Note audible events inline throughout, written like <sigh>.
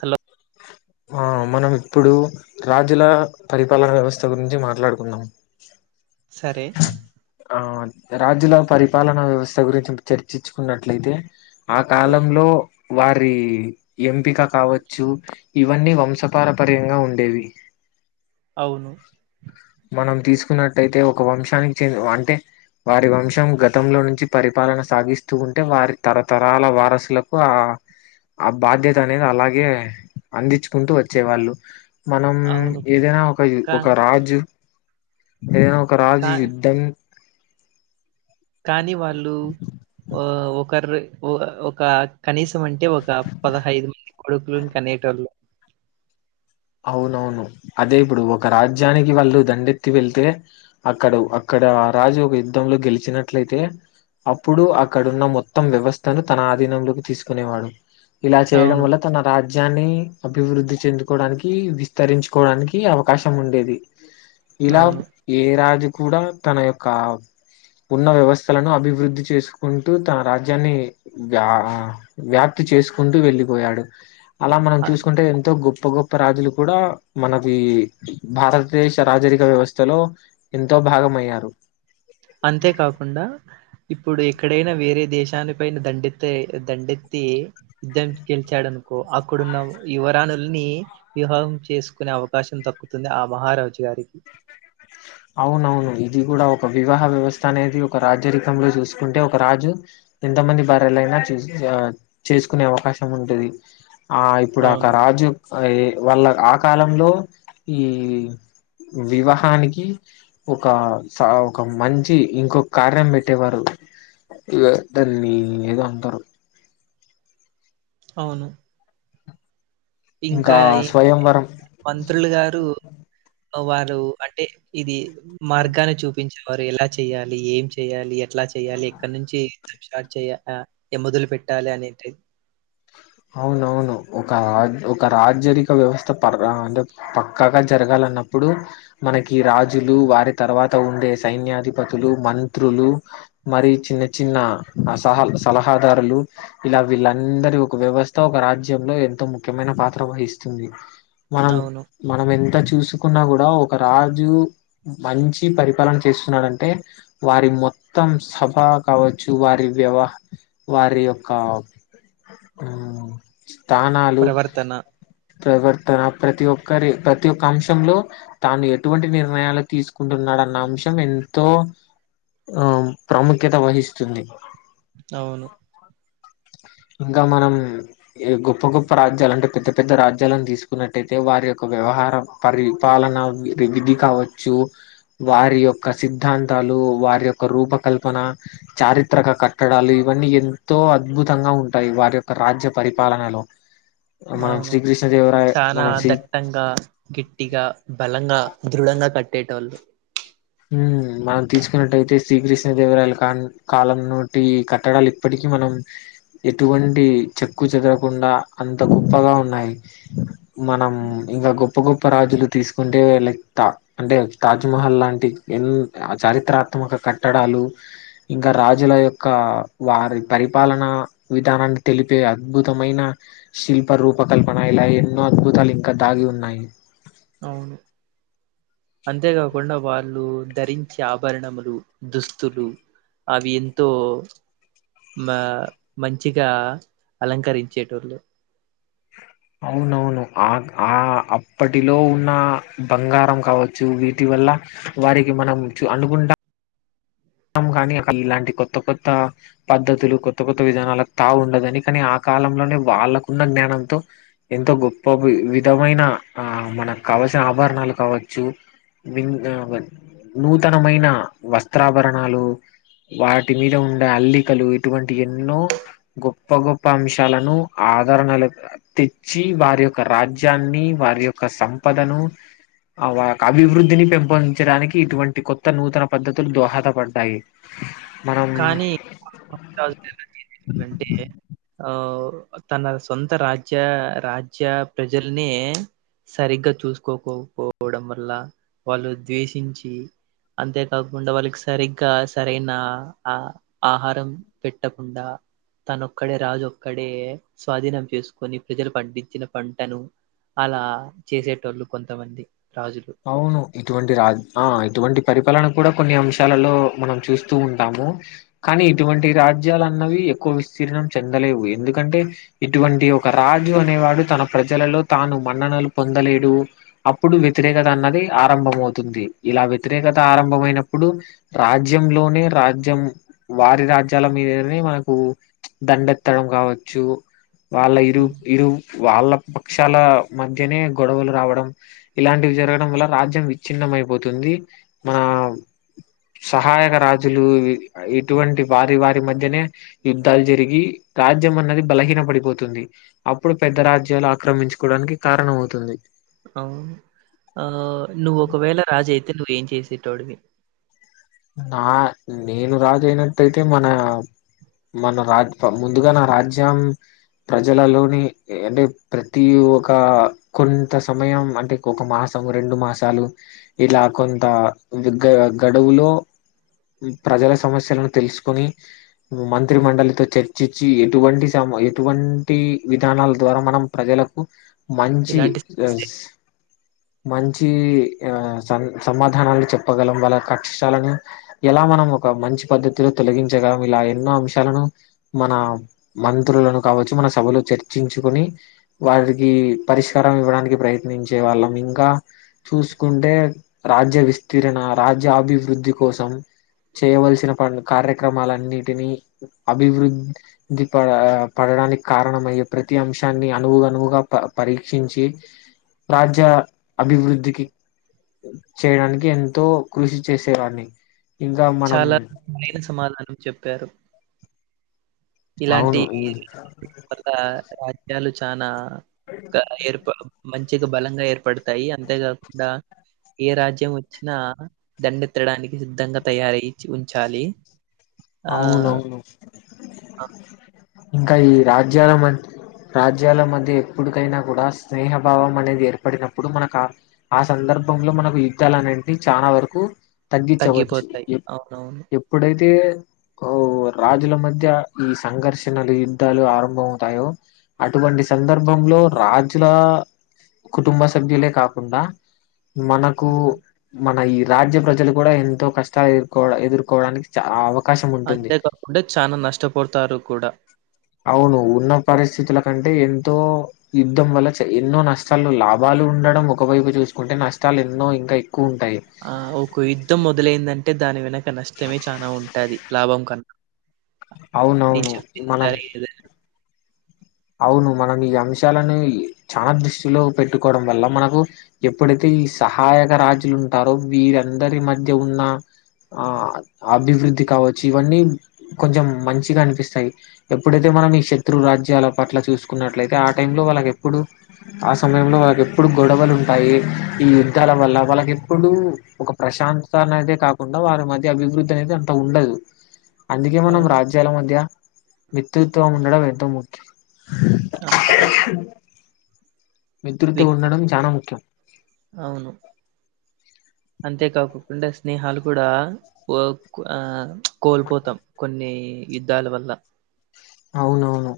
Hello ఆ మనం ఇప్పుడు రాజుల పరిపాలన వ్యవస్థ గురించి మాట్లాడుకుందాం సరే రాజ్యుల పరిపాలనా వ్యవస్థ గురించి చర్చించుకున్నట్లయితే ఆ కాలంలో వారి ఎంపిక కావచ్చు ఇవన్నీ అంశపారపర్యంగా ఉండేవి అవును మనం తీసుకున్నట్టయితే ఒక వంశానికి చె అంటే వారి వంశం గతంలో నుంచి పరిపాలన సాగిస్తూ ఉంటే వారి తరతరాల వారసులకు ఆ ఆ బాధ్యత అనేది అలాగే అందించుకుంటూ వచ్చే వాళ్ళు మనం అవును ఏదైనా ఒక కా ఒక రాజు ఏదైనా ఒక రాజ్ కా యుద్ధం కానీ వాళ్ళు ఒకరు ఒక కనీస ం అంటే ఒక పదహైదు మంది కొడుకులుని కనేటోళ్ళు అవునవును అదే ఇప్పుడు ఒక రాజ్యానికి వాళ్ళు దండెత్తి వెళ్తే అక్కడు అక్కడ ఇక్కడ రాజు ఒక యుద్ధంలో గెలిచినట్లయితే అప్పుడు అక్కడున్న మొత్తం వ్యవస్థను తన ఆధీనంలోకి తీసుకునేవాడు ఇలా చేయడం అవును వల్ల తన రాజ్యాన్ని అభివృద్ధి చెందుకోవడానికి విస్తరించుకోవడానికి అవకాశం ఉండేది ఇలా అవును ఏ రాజు కూడా తన యొక్క ఉన్న వ్యవస్థలను అభివృద్ధి చేసుకు కుంటూ తన రాజ్యాన్ని వ వ్యాప్తి చేసుకుంటూ వెళ్ళిపోయాడు అలా మనం అ- చూసుకుంటే ఎంతో గొప్ప గొప్ప ప్ప రాజులు కూడా మనకి భారతదేశ రాజరిక వ్యవస్థలో ఎంతో భాగమయ్యారు అంతే కాకుండా ఇప్పుడు ఎక్కడైనా వేరే దేశాని పైన దండెత్తి దండెత్తి యుద్ధం గెలిచాడను కొ అక్కడున్న ఓ యువరాణి ని వివాహం చేసుకునే అవకాశం దక్కుతుంది ఆ మహారాజు గారికి. అవునవును, ఇది కూడా ఒక వివాహ వ్యవస్థ అనేది ఒక రాజరికంలో చూసుకుంటే, ఒక రాజు ఎంతమంది భార్యలైనా చే చేసుకునే అవకాశం ఉంటది. ఆ ఇప్పుడు అక అవును రాజు ఎ వాళ్ళ ఆ కాలంలో ఈ వివాహానికి ఒక ఒక మంచి ఇంకొక కార్యం పెట్టేవారు. ఇవటన్నీ ఏదో అంటారు. అవును ఇంకా ఈ మంత్రులు గారు వారు అంటే ఇది మార్గాన్ని చూపించేవారు ఎలా చెయ్యాలి ఏం చెయ్యాలి. ఎట్లా చెయాలి ఎక్కడ నుంచి స్టార్ట్ చే ఎక్కడ నుంచి మొదలు పెట్టాలి అనే అవునవును, ఒక ఒక రాజరిక వ్యవస్థ పర్ అంటే పక్కగా జరగాలంటే అప్పుడు మనకి రాజులు వారి తర్వాత ఉండే సైన్యాధిపతులు, మంత్రులు మరి చిన్న చిన్న అ సహ సలహాదారులు ఇలా వీళ్ళందరి ఒక వ్యవస్థ ఒక రాజ్యంలో ఎంతో ముఖ్యమైన పాత్ర వహిస్తుంది. మనం అవును. మనం ఎ అంత చూసుకున్నా కూడా, ఒక రాజు మంచి పరిపాలన చేస్తున్నాడంటే వారి మొత్తం సభ కావచ్చు వారి వ్యవ వారి యొక్క స్థానాలు ప్రవర్తన. ప్రవర్తన ప్రతి ఒక్క ఒకరి ప్రతి ఒక్క అంశంలో తాను ఎటువంటి నిర్ణయాలు తీసుకుంటున్నాడన్న అంశం ఎంతో ఆ ప్రాముఖ్యత వహిస్తుంది. అవును మ్ మనం ఈ గొప్ప గొప్ప రాజ్యాలు అంటే, పెద్ద పెద్ద రాజ్యాలను తీసుకున్నట్టయితే వారి యొక్క వ్యవహారం. పరిపాలన విధి విధి కావచ్చు. వారి యొక్క సిద్ధాంతాలు, వారి యొక్క రూపకల్పన, చారిత్రక కట్టడాలు ఇవన్నీ ఎంతో అద్భుతంగా ఉంటాయి. వారి యొక్క రాజ్య పరిపాలనలో. మనం అవును శ్రీకృష్ణదేవరాయ చనా మనం శ్రీ దట్టంగా, గట్టిగా బల లంగా దృఢంగా కట్టేటోళ్ళు. మ్ మనం తీసుకున్నట్టయితే, శ్రీకృష్ణ దేవరాాల కాలం నాటి ఈ కట్టడాలు ఇప్పటికీ మనం ఎటువంటి చెక్కు చెదరకుండా అంత గొప్పగా ఉన్నాయి. మనం ఇంకా గొప్ప గొప్ప రాజులు తీసుకుంటే లెత అంటే తాజ్మహల్ లాంటి ఎన్ చారిత్రాత్మక కట్టడాలు, ఇంకా రాజుల యొక్క వారి పరి పరిపాలనా విధానాన్ని తెలిపే అద్భుతమైన శిల్ప రూపకల్పన ఇలా ఎన్నో అద్భూతాలు ఇంకా దాగి ఉన్నాయి. అవును. అంతేకాకుండా వాళ్ళు ధరించే ఆభరణములు, దుస్తులు అవి ఎంతో మ మంచిగా అలంకరించేటోళ్ళు. అవునవును ఆ ఆ అప్పటిలో ఉన్న బంగారం కావచ్చు వీటి వల్ల వారికి మనం అనుకుంటా మొత్తం కానీ ఇలాంటి కొత్త కొత్త పద్ధతులు కొత్త కొత్త విధానాలకు తావు ఉండదని కానీ ఆ కాలంలోనే వాళ్ళకున్న జ్ఞానంతో, ఎంతో గొప్ప వి విధమైన ఆ మన కవ ఆభరణాలు కావచ్చు నూతనమైన వ ఆభరణాలు వాటి మీద ఉండే అల్లికలు ఇటువంటి ఎన్నో గొప్ప గొప్ప అంశాలను ఆదరణలు తెచ్చి వారి యొక్క రాజ్యాన్ని, వారి యొక్క సంపదను అభివృద్ధిని పెంపొందించడానికి ఇటువంటి కొత్త నూతన పద్ధతులు దోహ పడ్డాయి. కానీ <unintelligible> ఆ తన సొంత రాజ్య రాజ్య ప్రజల్ని సరిగ్గా చూసుకోకపోవడం వల్ల వాళ్ళు ద్వేషించి అంతే కాకుండా వాళ్ళకి సరిగ్గా సరైన ఆ ఆహారం పెట్టకుండా తనొక్కడే రాజోక్కడే స్వాధీనం చేసుకొని ప్రజలు పండించిన పంటను అలా చేసేటోళ్ళు కొంతమంది. రాజులు అవును ఇటువంటి రాజ ఆ ఇటువంటి పరిపాలన కూడా కొన్ని అంశాలలో మనం చూస్తూ ఉంటాము. కానీ ఇటువంటి రాజ్యాలన్నవి ఎక్కువ విస్తీర్ణ మ్ చెందలేవు ఎందుకంటే ఇటువంటి ఒక రాజు అనేవాడు తన ప్రజలలో తాను మన్ననలు పొందలేడు అప్పుడు వ్యతిరేకత అన్నది ఆరంభంమవుతుంది ఇలా వ్యతిరేకత ఆరంభమయినప్పుడు రాజ్యంలోనే రాజ్యం వారి రాజ్యాల మీదనే మనకు దండెత్తడం కావచ్చు. వాళ్ళ ఇరువ్ ఉమ్. ఇరువ్ వాళ్ళ పక్షాల మధ్యనే గొడవలు రావడం. ఇలాంటివి జరగడం వల్ల రాజ్యం విచ్ఛిన్నమయిపోతుంది మన సహాయక రాజులు ఇటువంటి వారి వారి మధ్యనే యుద్ధాల్ జరిగి రాజ్యం అన్నది బలహీన పడిపోతుంది. అప్పుడు పెద్ద రాజ్యాలు ఆక్రమించుకోవడానికి కారణమవుతుంది. అవును. ఆ నువ్వొకవేళ రాజయితే నువ్వేం చేసే టోడువి. ఆ నేను రాజయినట్టయితే మన మన రాజ ముందుగా నా రాజ్యం. ప్రజలలోని అంటే ప్రతి ఒక కొంత సమయం అంటే ఒక మాస సం రెండు మాసలు ఇలా కొంత గ గడువులో ప్రజల సమస్యలను తెలుసుకొని మంత్రి మండలితో చర్చిచ్చి ఎటువంటి సమ ఎటువంటి విధానాల ద్వారా మనం ప్రజలకు మంచి ఇలాంటి స- చెస్ మంచి ఆ స సమాధానాలు చెప్పగలం వాళ్ళ కక్షాలను ఎలా మనం ఒక మంచి పద్దతిలో తొలగించగా ఇలా ఎన్నో అంశాలను మన మంత్రులను కావచ్చు మన సభలో చర్చించుకుని వారికి పరిష్కారం ఇవ్వడానికి ప్రయత్నిం చే వాళ్ళం ఇంకా చూసుకుంటే రాజ్య విస్తీరణ రాజ్యాభివృద్ధి కోసం చేయవలసిన పన్ కార్యక్రమాలన్నిటినీ అభివృద్ధి పడ పడ డానికి కారణమయ్యే ప్రతి అంశాన్ని అనువు అనువుగా ప పరీక్షించి రాజ్య అభివృద్ధికి చేయడానికి ఎంతో కృషి చేసేవాన్ని చాలా సరైన సమాధానం చెప్పారు. ఇలాంటి అవును <unintelligible> ఒక రాజ్యాలు చానా ఏర్ప మంచిగా బలంగా ఏర్పడతాయి అంతేకాకుండా ఏ రాజ్యం వచ్చినా దండెత్తడానికి సిద్ధంగా తయారై చ్చి ఉంచాలి. ఆ అవునవును. ఆ ఇంకా ఈ రాజ్యాల మద్ రాజ్యాల మధ్య ఎప్పుటికైనా కూడా స్నేహభావం అనేది ఏర్పడినప్పుడు మనకు ఆ సందర్ సందర్భ లో మనకు యుద్ధాలు అన్నింటి చాలా వరకు తగ్గించవచ్చు తగ్గిపోతాయి. ఎ అవునవును. ఎప్పుడైతే తే అవ్ రాజుల మధ్య ఈ సంఘర్షణలు యుద్ధాలు ఆరంభమవుతాయో అటువంటి సందర్భం లో రాజుల కుటుంబ సభ్యులే కాకుండా మనకు మన ఈ రాజ్య ప్రజలు కూడా ఎంతో కష్టాలు ఎదుర్కో ఎదుర్కోవడానికి చాలు అంతేకాకుండా చానా నష్టపోతారు కూడా అవును ఉన్న పరిస్థితుల కంటే ఎంతో యుద్ధం వల్ల ఎన్నో నష్టాలు లాభాలు ఉండడం ఒకవైపు చూసుకుంటే నష్టాలేన్నో ఇంకయ్. ఆ ఒక యుద్ధం మొదలైందంటే దాని వెనక నష్టమే చాలా ఉంటుది లాభం కనుక అవునవును మనం సరే ఏదైనా అవును మనం ఈ అంశాలని చాలా దృష్టిలో పెట్టుకోవడం వల్ల మనకు ఎప్పుడైతే సహాయక రాజులు ఉంటారో వీరందరి మధ్య ఉన్న ఆ అభివృద్ధి కావచ్చు ఇవన్నీ కొంచెం మంచిగా అనిపిస్తాయి ఎప్పుడైతే మనం ఈ శత్రు రాజ్యాల పట్ల చూసుకున్నట్లయితే ఆ టైంలో వాళ్ళకి ఎప్పుడడు ఆ సమయంలో వాళ్ళకి ఎప్పుడు గొడవలు ఉంటాయి ఈ యుద్ధాల వల్ల వాళ్ళకి ఎప్పుడు ఒక ప్రశాంతత అయితే కాకుండా వారి మధ్య అభివృద్ధి అనేది అంత ఉండదు అందుకే మనం అవును. రాజ్యాల మధ్య మిత్రుత్వం ఉండడం ఎంతో ముఖ్యం అ మిత్రుత ఉండడం చానా ముఖ్యం అవును అంతేకాకుండా స్నేహాలు కూడా ఆ కోల్పోతాం కొన్ని యుద్ధాల వల్ల అవునవును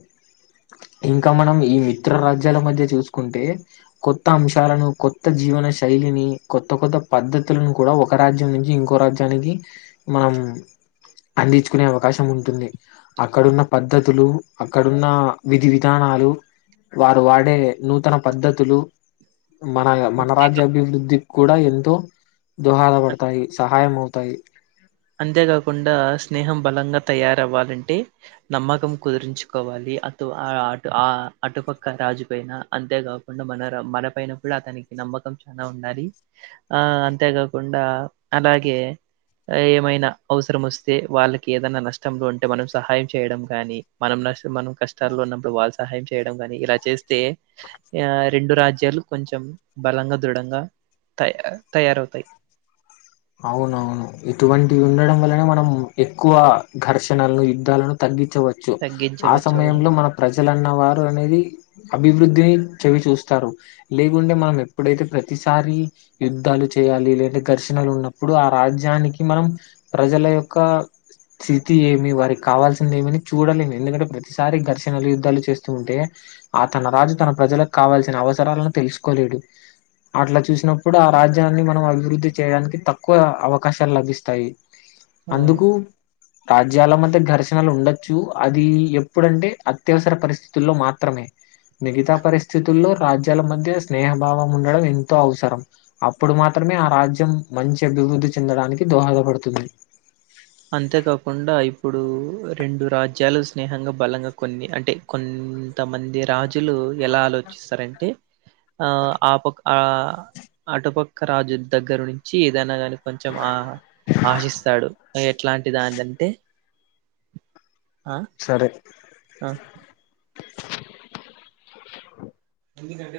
ఇంకా మనం ఈ మిత్ర రాజ్యాల మధ్య చూసుకుంటే కొత్త అంశాలను కొత్త జీవన మన శైలిని కొత్త కొత్త పద్ధతులను కూడా ఒక రాజ్యం నుంచి ఇంకో రాజ్యానికి మనం అందించుకునే అవకాశం ఉంటుంది అక్కడున్న పద్ధతులు అక్కడున్న విధి విధానాలు వారు వాడే నూతన పద్ధతులు మన మన రాజ్యాభివృద్ధికి కూడా ఎంతో దోహదపడతాయి సహాయం అవు తాయి అంతేకాకుండా స్నేహం బలంగా తయారవ్వాలంటే నమ్మకం కుదిరించుకోవాలి అటు అటు ఆ అటుపక్కన రాజుపైన అంతే కాకుండా మన మన పైనప్పుడు అతనికి నమ్మకం చానా ఉండాలి ఆ అంతేకాకుండా అలాగే ఏమైనా అవసరం వస్తే వాళ్ళకి ఏదైనా నష్టంలో ఉంటే మనం సహాయం చేయడం గానీ మనం నస్ మనం కష్టాల్లో ఉన్నప్పుడు వాళ్ళు సహాయం చేయడం గాని ఇలా చేస్తే ఆ రెండు రాజ్యాలు కొంచెం బలంగా దృఢంగా తయ తయారవుతాయి అవునవును ఇటువంటివి ఉండడం వల్లనే మనం ఎక్కువ ఘర్షణలను యుద్ధాలను తగ్గి వచ్చు ఆ తగ్గించవచ్చు అవును సమయంలో మన ప్రజలన్న వారు అనేది అభివృద్ధిని చవిచూస్తారు లేకుంటే మనం ఎప్పుడైతే ప్రతిసారి యుద్ధాలు చే లే ఘర్షణలు ఉన్నప్పుడు ఆ రాజ్యానికి మనం ప్రజల యొక్క స్థితి ఏమి వారికి కావాల్సింది ఏమని చూడలేం ఎందుకంటే ప్రతిసారి ఘర్షణలు యుద్ధాలు చేస్తూ ఉంటే ఆ తన రాజు తన ప్రజలకు కావాల్సిన అవసరాలను తెలుసుకోలేడు అట్లా చూసినప్పుడు ఆ రాజ్యాన్ని మనం అభివృద్ధి చేయడానికి త తక్కువ అవకాశాలు లభిస్తాయి అవును అందుకు రాజ్యాల మధ్య ఘర్షణలు ఉండొచ్చు అది ఎప్పుడంటే అత్యవసర పరిస్థితుల్లో మాత్రమే మిగతా పరిస్థితుల్లో రాజ్యాల మధ్య స్నేహభావం ఉండడం ఎంతో అవసరం అప్పుడు మాత్ మే ఆ రాజ్యం మంచి అభివృద్ధి చెందడానికి దోహదపడుతుంది అంతేకాకుండా ఇప్పుడు రెండు రాజ్యాలు స్నేహంగా బలంగా కొన్ని అంటే కొన్ ఇంత మంది రాజులు ఎలా ఆలోచిస్తారంటే ఆ ఆ ప ఆ అటుపక్క రాజు దగ్గర నుంచి ఏదైనా కాని కొంచెం ఆ ఆశిస్తాడు ఎట్లాంటి దానింటే సరే ఎందుకంటే